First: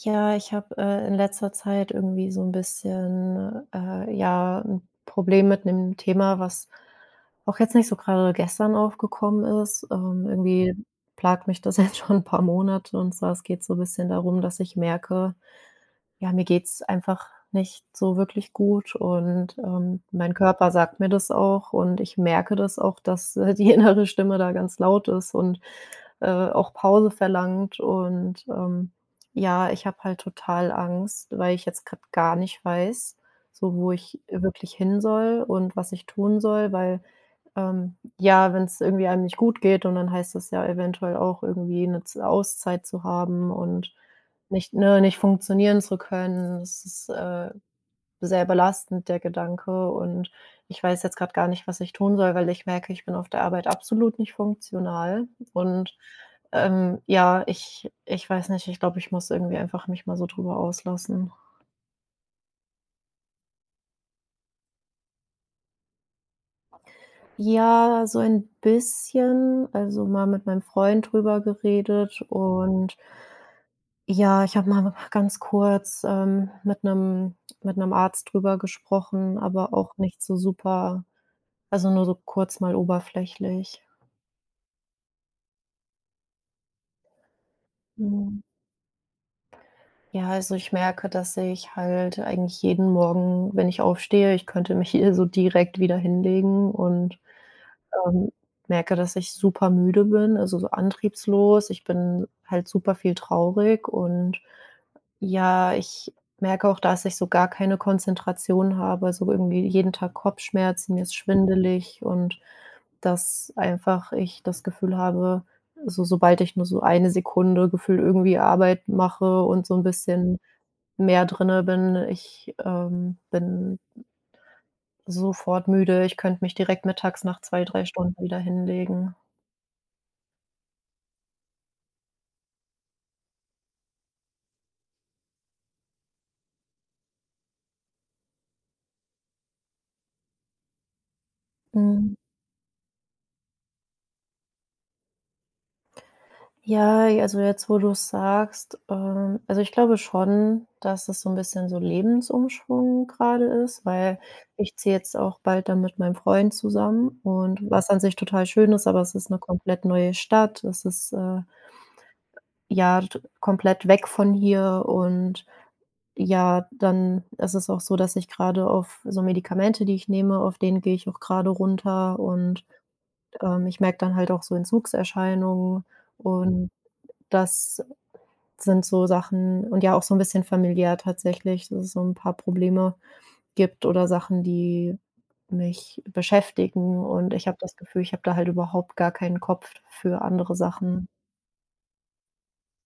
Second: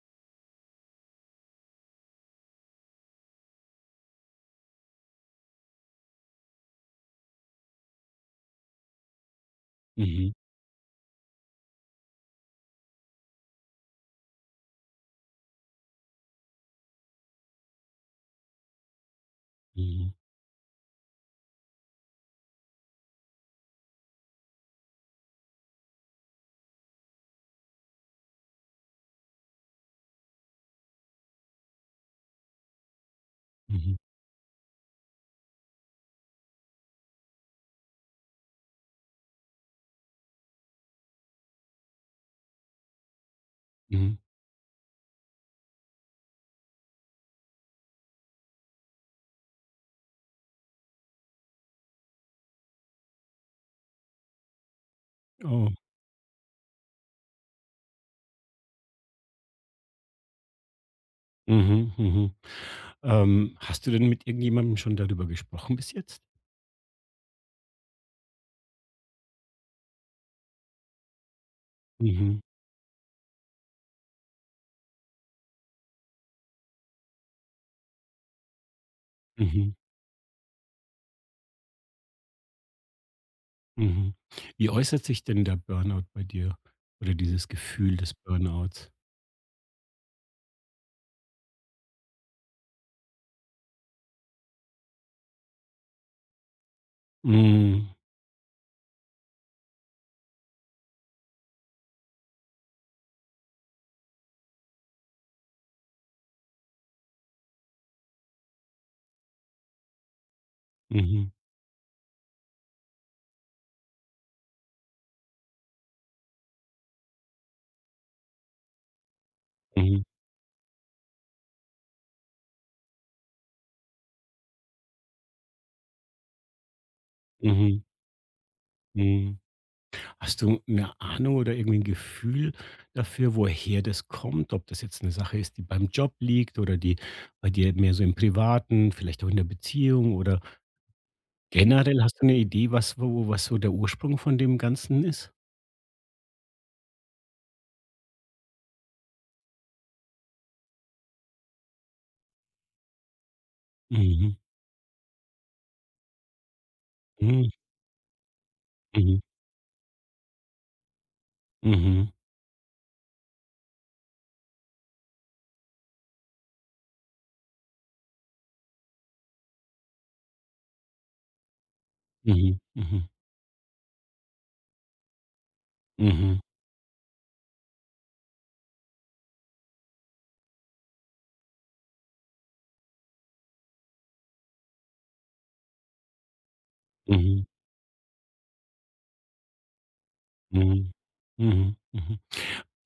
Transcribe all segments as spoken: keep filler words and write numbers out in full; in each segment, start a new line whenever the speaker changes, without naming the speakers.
Ja, ich habe, äh, in letzter Zeit irgendwie so ein bisschen, äh, ja, ein Problem mit einem Thema, was auch jetzt nicht so gerade gestern aufgekommen ist. Ähm,
Mhm,
irgendwie plagt mich das jetzt schon ein paar Monate, und zwar es geht so ein bisschen darum, dass ich merke, ja, mir geht's einfach nicht so wirklich gut und, ähm,
mhm,
mein Körper sagt mir das auch und ich merke das auch, dass, äh, die innere Stimme da ganz laut ist und äh, auch Pause verlangt und, ähm, ja, ich habe halt total Angst, weil ich jetzt gerade gar nicht weiß, so wo
mhm,
ich wirklich hin soll und was ich tun soll, weil, ähm, ja, wenn es irgendwie einem nicht gut geht und dann heißt das ja eventuell auch irgendwie eine Z Auszeit zu haben und
mhm.
nicht ne, nicht funktionieren zu können. Das ist, äh, sehr belastend, der Gedanke. Und ich weiß jetzt gerade gar nicht, was ich tun soll, weil ich merke, ich bin auf der Arbeit absolut nicht funktional.
Oh,
Und, ähm, ja, ich ich weiß nicht, ich glaube, ich muss irgendwie einfach mich mal so drüber auslassen.
mhm, mhm. Ähm, hast du denn mit irgendjemandem schon darüber gesprochen bis jetzt?
Ja, so ein bisschen, also mal mit meinem Freund drüber geredet
Mhm,
und ja, ich habe mal ganz kurz, ähm, mit einem mit einem Arzt drüber gesprochen, aber
mhm,
auch nicht so super also, nur so kurz mal oberflächlich.
mhm. Wie äußert sich denn der Burnout bei dir oder dieses Gefühl des
Mhm.
Burnouts?
Ja, also ich merke, dass ich halt eigentlich jeden Morgen, wenn ich aufstehe, ich könnte mich hier so direkt wieder hinlegen und,
Mhm,
ähm, merke, dass ich super müde bin, also so antriebslos. Ich bin halt super viel traurig und ja, ich merke auch, dass ich so gar keine Konzentration habe, also irgendwie jeden Tag Kopfschmerzen, mir ist
mhm,
schwindelig und dass einfach ich das Gefühl habe, so sobald ich nur so eine Sekunde gefühlt irgendwie Arbeit mache und so ein
mhm,
bisschen mehr drinne bin, ich, ähm, bin sofort müde. Ich könnte mich direkt mittags nach zwei
mhm,
drei Stunden wieder hinlegen.
mhm. Hast du eine Ahnung oder irgendwie ein Gefühl dafür, woher das kommt? Ob das jetzt eine Sache ist, die beim Job liegt oder die bei dir mehr so im Privaten, vielleicht auch in der Beziehung oder generell
Hm,
hast du eine Idee, was wo was so der Ursprung von dem Ganzen ist?
ja, also jetzt, wo du's sagst, ähm also ich glaube schon, dass es so ein bisschen so Lebensumschwung gerade ist, weil
Mhm.
ich ziehe jetzt auch bald dann mit meinem Freund zusammen
Mhm.
und was an sich total schön ist, aber es
Mhm.
ist eine komplett neue Stadt. Es ist, äh
Mhm.
ja, d komplett weg von hier und ja, dann ist es auch so, dass ich gerade auf so Medikamente, die ich nehme, auf denen gehe ich auch gerade runter
Mhm.
und,
Mhm.
ähm, ich merke dann halt auch so Entzugserscheinungen
Mhm.
und das sind so Sachen und ja, auch so ein bisschen familiär tatsächlich, dass es so ein paar Probleme gibt oder Sachen, die mich beschäftigen und
Mhm.
ich habe das Gefühl, ich habe da halt überhaupt gar keinen Kopf für andere
Mhm.
Sachen.
Mhm. Mhm.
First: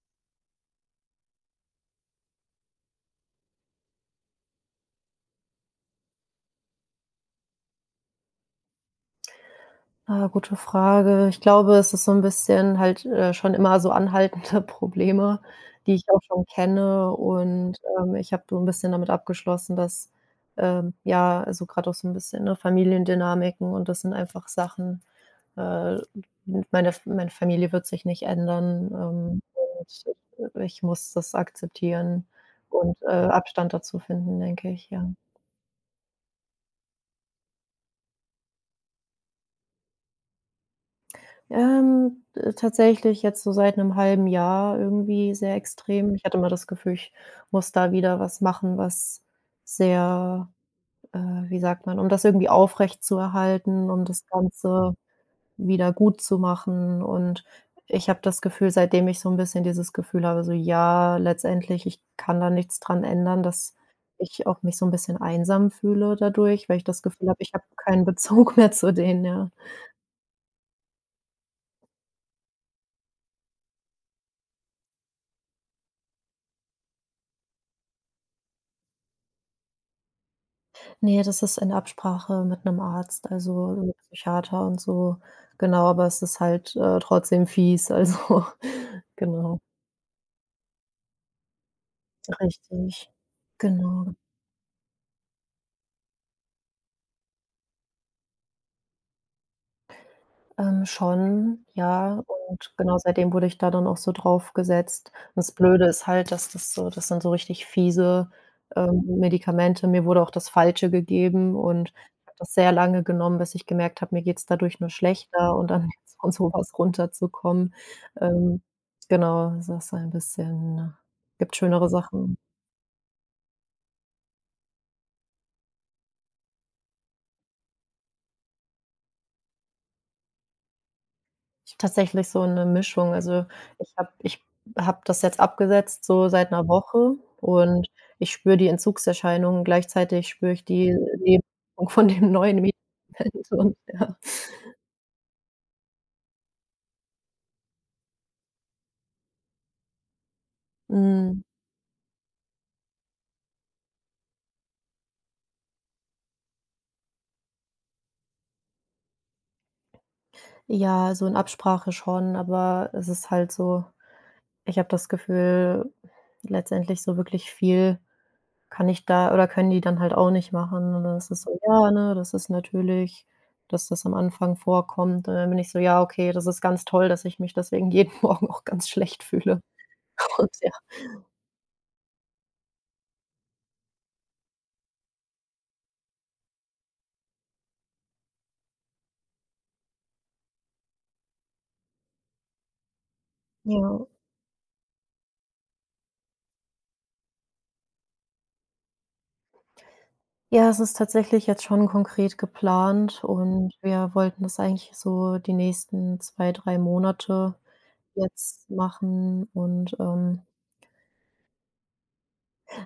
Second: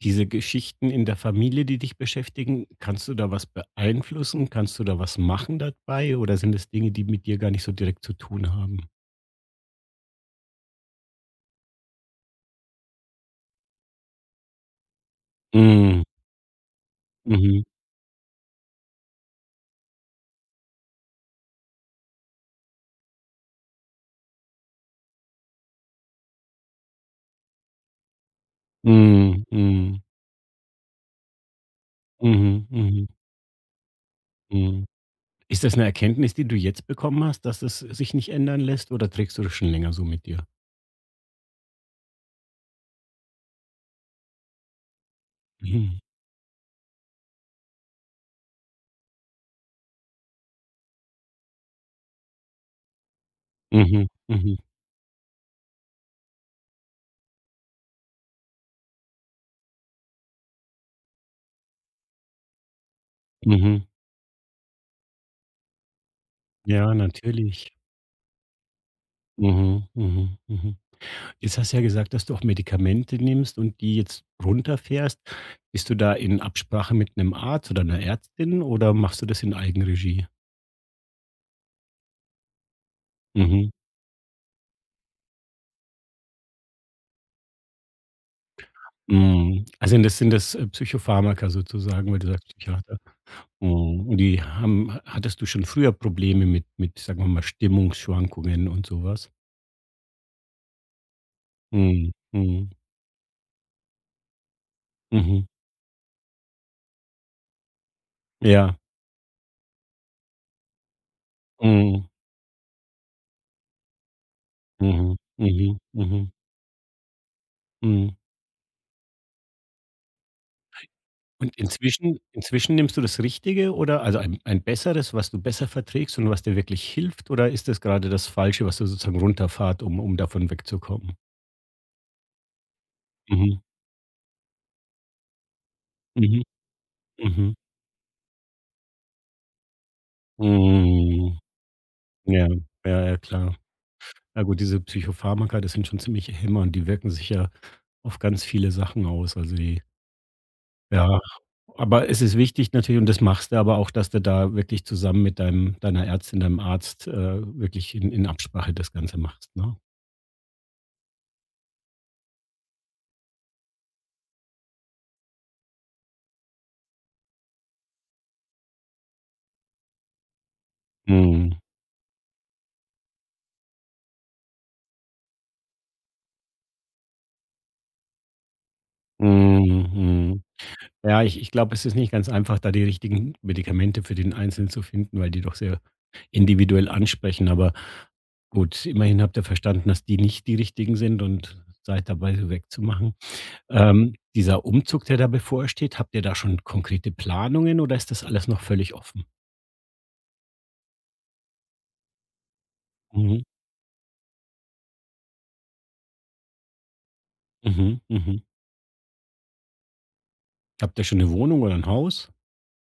Diese Geschichten in der Familie, die dich beschäftigen, kannst du da was beeinflussen? Kannst du da was machen dabei oder sind es Dinge, die mit dir gar nicht so direkt zu tun haben?
Ah, gute Frage. Ich glaube, es ist so 'n bisschen halt, äh, schon immer so anhaltende Probleme, die
Mhm.
ich auch schon kenne
Mhm.
und, ähm, ich habe so 'n bisschen damit abgeschlossen, dass, ähm, ja, also, grad auch so 'n bisschen, ne, Familiendynamiken und das sind einfach Sachen, äh, m meine F meine Familie wird sich nicht ändern, ähm,
Mhm. Mhm.
und ich muss das akzeptieren
Mhm.
und, äh,
Mhm.
Abstand dazu finden, denke
Mhm.
ich, ja.
Ist das eine Erkenntnis, die du jetzt bekommen hast, dass es sich nicht ändern lässt oder trägst du das schon länger so mit dir?
Ähm, äh, tatsächlich jetzt so seit einem halben Jahr irgendwie sehr
Mhm.
extrem. Ich hatte immer das Gefühl, ich muss da wieder was machen, was sehr, äh, wie sagt man, um das irgendwie aufrechtzuerhalten, um
Mhm,
das
mhm,
Ganze wieder gut zu machen. Und ich habe das Gefühl, seitdem ich so ein bisschen dieses Gefühl habe, so: „Ja, letztendlich, ich kann da nichts dran ändern“, dass
mhm.
ich auch mich so ein bisschen einsam fühle dadurch, weil ich
Ja,
das Gefühl habe, ich habe
natürlich.
keinen Bezug mehr zu denen, ja.
Mhm, mhm, mhm. Jetzt hast du ja gesagt, dass du auch Medikamente nimmst und die jetzt runterfährst. Bist du da in Absprache mit einem Arzt oder einer Ärztin oder machst du das in Eigenregie?
Ne, das ist in Absprache mit 'nem Arzt, also
Mhm,
mit 'nem Psychiater und so. Genau, aber es ist halt, äh, trotzdem fies, also genau,
mhm. Also, das sind das, äh, Psychopharmaka sozusagen, weil du sagst Psychiater.
richtig.
Mhm,
Genau.
und die haben hattest du schon früher Probleme mit mit, sagen wir mal, Stimmungsschwankungen und so was?
Ähm, schon,
Mhm,
ja.
mhm,
Und genau, seitdem wurde ich da dann auch so drauf gesetzt. Und
mhm.
das Blöde ist halt, dass das so, das sind so richtig fiese,
Ja.
ähm, Medikamente. Mir wurde auch das Falsche gegeben und
Mhm,
ich habe das sehr lange genommen, bis ich gemerkt habe, mir geht's dadurch nur
mhm,
schlechter und
mhm,
dann
mhm,
jetzt
mhm.
von so was runterzukommen.
Mhm.
Ähm, genau, das ist ein bisschen ne, gibt
Und
schönere
inzwischen
Sachen.
inzwischen nimmst du das Richtige oder also ein ein besseres, was du besser verträgst und was dir wirklich hilft, oder ist das gerade das Falsche, was du sozusagen runterfahrt, um um davon wegzukommen?
Ich, tatsächlich so 'ne Mischung. Also,
Mhm.
ich habe ich habe das jetzt abgesetzt so
Mhm.
seit 'ner Woche
Mhm.
und ich spüre die Entzugserscheinungen, gleichzeitig spüre ich die
Mhm.
Nebenwirkung von dem
Ja.
neuen Medikament
Ja, ja, klar.
und ja.
Na gut, diese Psychopharmaka, das sind schon ziemliche Hämmer und die wirken sich ja auf ganz viele Sachen aus. Also, die ja.
Hm,
Aber es ist wichtig natürlich, und das machst du aber auch, dass du da wirklich zusammen mit deinem deiner Ärztin, deinem Arzt, äh, wirklich in in Absprache das Ganze machst, ne?
ja, so in Absprache schon, aber es ist halt so, ich habe das Gefühl, letztendlich so wirklich viel kann ich da oder können die dann halt auch nicht machen und dann ist es so:
Mhm.
„Ja, ne, das ist natürlich, dass das am Anfang vorkommt.“ Und dann bin ich so: „Ja, okay, das ist ganz toll, dass ich mich deswegen jeden Morgen auch ganz schlecht fühle.“
Mhm, mhm.
Und ja.
Ja, ich ich glaube, es ist nicht ganz einfach, da die richtigen Medikamente für den Einzelnen zu finden, weil die doch sehr individuell ansprechen. Aber gut, immerhin habt ihr verstanden, dass die nicht die richtigen sind und seid dabei, sie wegzumachen.
Ja.
Ähm, dieser Umzug, der da bevorsteht, habt ihr da schon konkrete Planungen oder ist das alles noch völlig offen?
Ja, es ist tatsächlich jetzt schon konkret geplant
Mhm,
und wir wollten das eigentlich so die nächsten zwei drei Monate
mhm, mhm.
jetzt machen und, ähm,
Habt ihr schon eine Wohnung oder ein Haus?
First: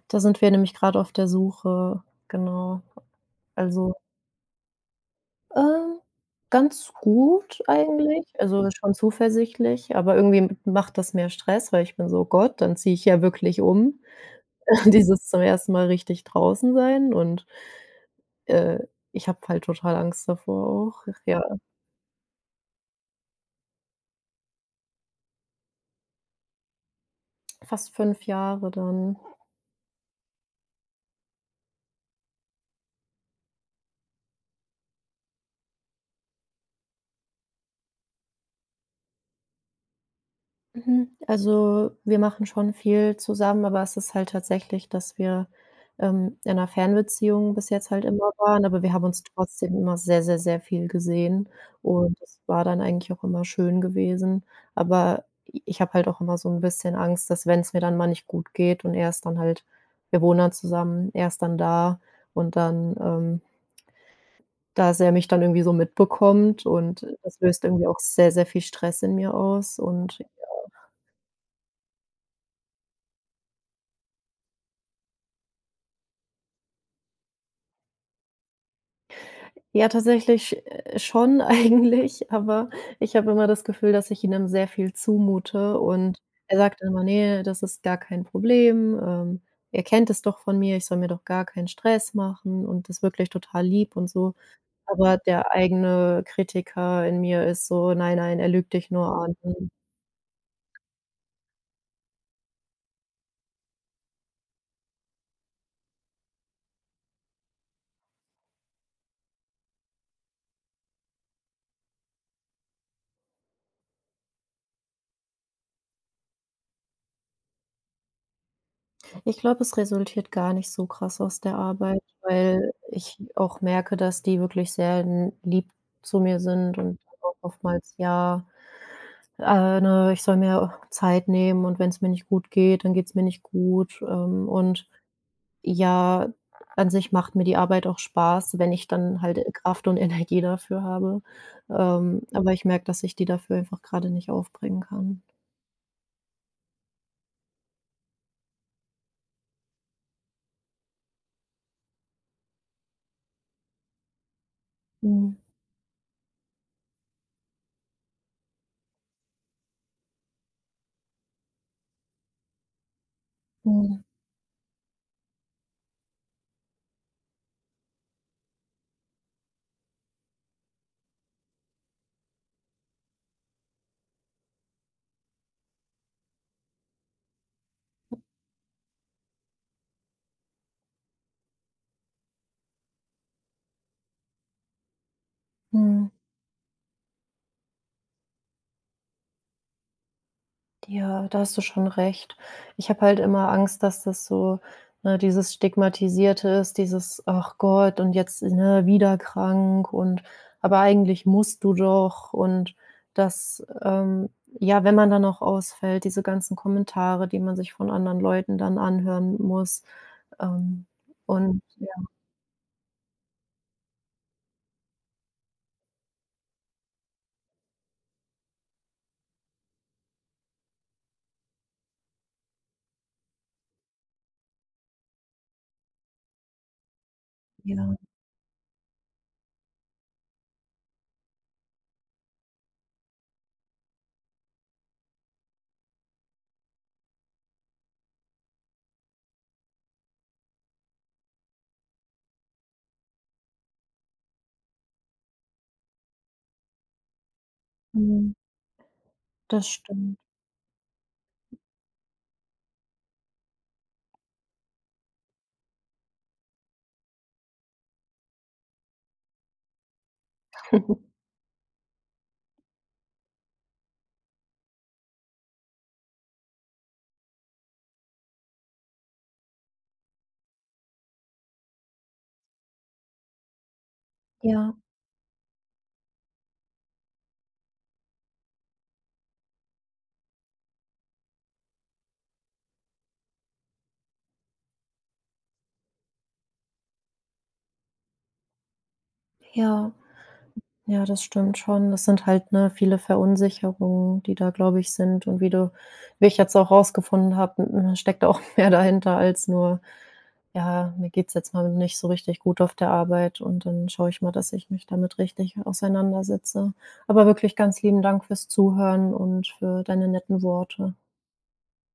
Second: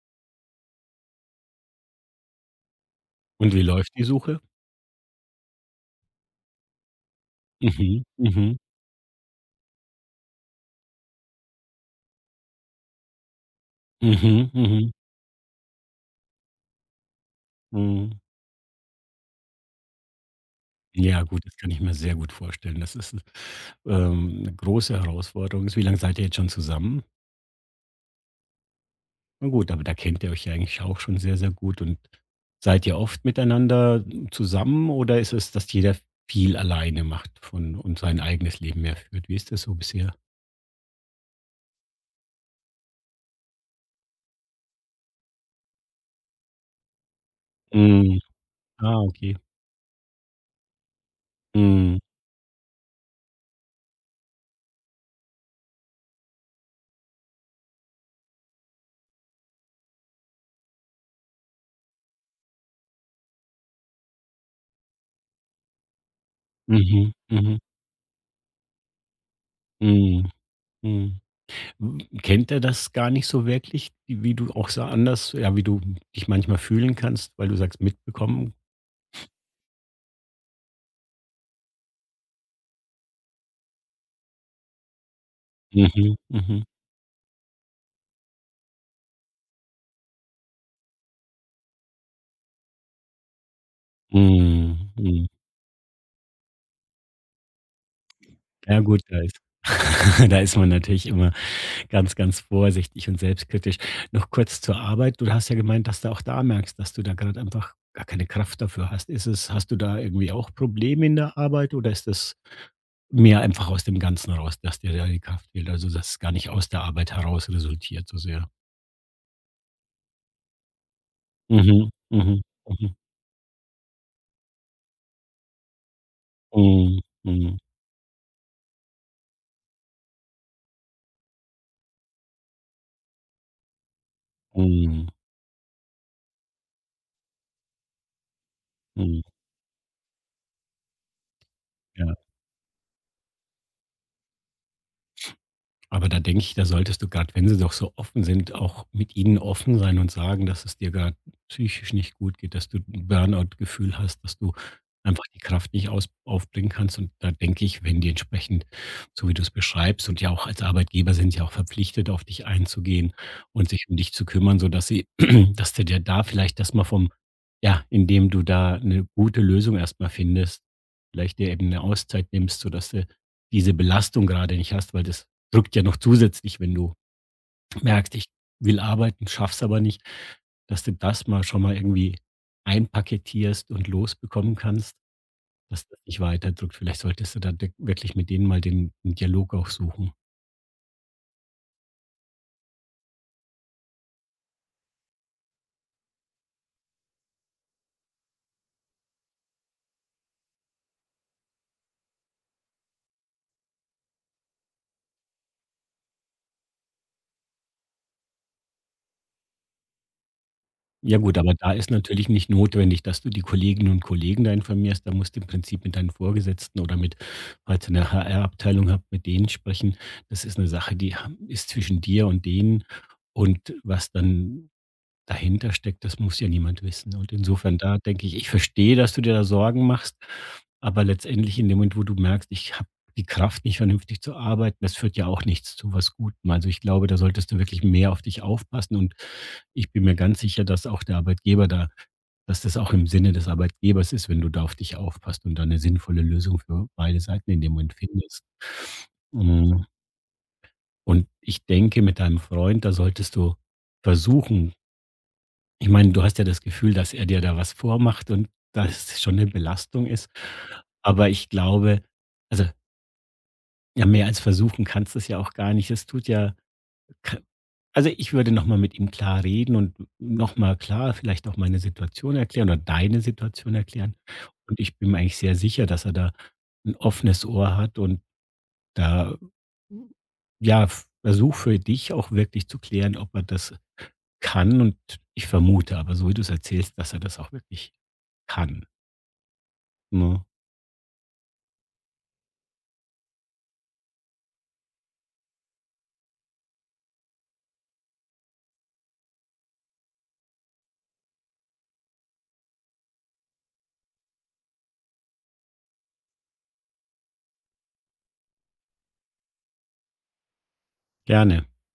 da sind wir nämlich grad auf der Suche, genau.
Und wie
Also,
läuft die Suche?
Ähm, ganz gut
Mhm,
eigentlich,
mhm,
also schon zuversichtlich, aber irgendwie m macht das mehr Stress, weil ich bin so: „Gott, dann ziehe ich ja wirklich um.“
mhm, mhm,
Dieses zum ersten Mal richtig draußen sein und,
mhm.
äh, ich habe halt total Angst davor auch.
Ja
Ja,
gut, das kann ich mir sehr gut vorstellen. Das ist 'n ähm, 'ne große Herausforderung. Wie lange seid ihr jetzt schon zusammen?
fast fünf Jahre dann.
Na gut, aber da kennt ihr euch ja eigentlich auch schon sehr, sehr gut, und seid ihr oft miteinander zusammen oder ist es, dass jeder viel alleine macht von und sein eigenes Leben mehr führt? Wie ist das so bisher?
Mhm. Also, wir machen schon viel zusammen, aber es ist halt tatsächlich, dass wir, ähm, in einer Fernbeziehung bis jetzt halt
Mhm.
immer waren, aber wir
Ah,
haben uns
okay.
trotzdem immer sehr, sehr, sehr viel gesehen
Mhm.
und das war dann eigentlich auch immer schön gewesen. Aber ich habe halt auch immer so ein bisschen Angst, dass wenn es mir dann mal nicht gut geht und er ist dann halt, wir wohnen dann zusammen, er ist dann da und dann, ähm dass er mich dann irgendwie so mitbekommt und
Mhm.
das
Mhm.
löst irgendwie auch sehr, sehr viel Stress in mir aus und
Mhm. Mhm. Hm, kennt er das gar nicht so wirklich, wie du auch so anders, ja, wie du dich manchmal fühlen kannst, weil du sagst, mitbekommen.
ja, tatsächlich, äh, schon eigentlich, aber ich habe immer das Gefühl, dass ich ihm sehr viel zumute
Mhm,
und er
mhm.
sagt dann immer: „Nee, das ist gar kein Problem, ähm, er kennt es doch von mir, ich soll mir doch gar keinen Stress machen“ und ist wirklich total lieb und so.
Mhm,
Aber
mhm.
der eigene Kritiker in mir ist so: „Nein, nein, er lügt
Ja
dich
gut,
nur
da
an.“
ist da ist man natürlich immer ganz, ganz vorsichtig und selbstkritisch. Noch kurz zur Arbeit. Du hast ja gemeint, dass du auch da merkst, dass du da gerade einfach gar keine Kraft dafür hast. Ist es, hast du da irgendwie auch Probleme in der Arbeit oder ist das mehr einfach aus dem Ganzen raus, dass dir da die Kraft fehlt? Also, dass es gar nicht aus der Arbeit heraus resultiert so sehr?
Ich glaube, es resultiert gar nicht so krass aus der
Mhm,
Arbeit,
mhm,
weil
mhm.
ich auch merke, dass die wirklich sehr n lieb zu mir sind und
Mhm,
auch
mhm,
oftmals ja. Äh, ne, ich soll mir Zeit nehmen und wenn es mir nicht gut geht, dann geht es mir nicht gut. Ähm, und
mhm,
ja, an sich macht mir die Arbeit auch Spaß, wenn ich dann
mhm.
halt Kraft und Energie dafür habe.
Ja.
Ähm, aber ich merke, dass ich die dafür einfach gerade nicht aufbringen kann.
Aber da denke ich, da solltest du gerade, wenn sie doch so offen sind, auch mit ihnen offen sein und sagen, dass es dir gerade psychisch nicht gut geht, dass du 'n Burnout-Gefühl hast, dass du einfach
Mhm.
die Kraft nicht aus aufbringen kannst. Und da denke ich, wenn die entsprechend, so wie du es beschreibst und ja auch als Arbeitgeber, sind sie auch verpflichtet, auf dich einzugehen und sich um
Mhm.
dich zu kümmern, sodass sie dass du dir da vielleicht das mal vom, ja, indem du da eine gute Lösung erst mal findest, vielleicht dir eben eine Auszeit nimmst, sodass du diese Belastung gerade nicht hast, weil das drückt ja noch zusätzlich, wenn du merkst, ich will arbeiten, schaff's aber nicht, dass du das mal schon mal irgendwie einpaketierst und losbekommen kannst, dass das
Mhm.
dich weiterdrückt. Vielleicht solltest du da de wirklich mit denen mal den den Dialog auch suchen.
Ja, da hast du schon recht. Ich habe halt immer Angst, dass das so, ne, dieses Stigmatisierte ist, dieses: „Ach Gott, und jetzt, ne, wieder krank und aber eigentlich musst du doch.“ Und das, ähm ja, wenn man dann auch ausfällt, diese ganzen Kommentare, die man sich von anderen Leuten dann anhören muss. Ähm,
Ja gut, aber
und
da
ja,
ist natürlich nicht notwendig, dass du die Kolleginnen und Kollegen da informierst. Da musst du im Prinzip mit deinen Vorgesetzten oder mit, falls ihr 'ne H R-Abteilung habt, mit denen sprechen. Das ist eine Sache, die ha ist zwischen dir und denen, und was dann dahinter steckt, das muss ja niemand wissen. Und insofern,
ja,
da denke ich, ich verstehe, dass du dir da Sorgen machst, aber letztendlich in dem Moment, wo du merkst, ich habe die Kraft nicht, vernünftig zu arbeiten, das führt ja auch nichts zu was Gutem. Also ich glaube, da solltest du wirklich mehr auf dich aufpassen, und ich bin mir ganz sicher, dass auch der Arbeitgeber da dass das auch im Sinne des Arbeitgebers ist, wenn du da auf dich aufpasst und da eine sinnvolle Lösung für beide Seiten in dem Moment
mhm,
findest.
das
Mm,
stimmt.
und ich denke, mit deinem Freund, da solltest du versuchen, ich meine, du hast ja das Gefühl, dass er dir da was vormacht und dass es schon 'ne Belastung ist. Aber ich glaube, also, ja, mehr als versuchen kannst du's ja auch gar nicht. Es tut ja k also, ich würde noch mal mit ihm klar reden und noch mal klar vielleicht auch meine Situation erklären oder deine Situation erklären.
Ja,
Und ich bin mir eigentlich sehr sicher, dass er da 'n offenes Ohr hat und da, ja, Versuch für dich auch wirklich zu klären, ob er das kann, und ich vermute aber so, wie du es erzählst, dass er das auch wirklich kann,
ja.
ne?
Ja, das stimmt schon. Das sind halt, ne, viele Verunsicherungen, die da, glaube ich, sind. Und wie du wie ich jetzt auch rausgefunden habe, m m- steckt auch mehr dahinter als nur: „Ja, mir geht's jetzt mal nicht so richtig gut auf der Arbeit und dann schaue ich mal, dass ich mich damit richtig auseinandersetze.“ Aber wirklich ganz lieben Dank fürs Zuhören und für deine netten Worte.
Gerne.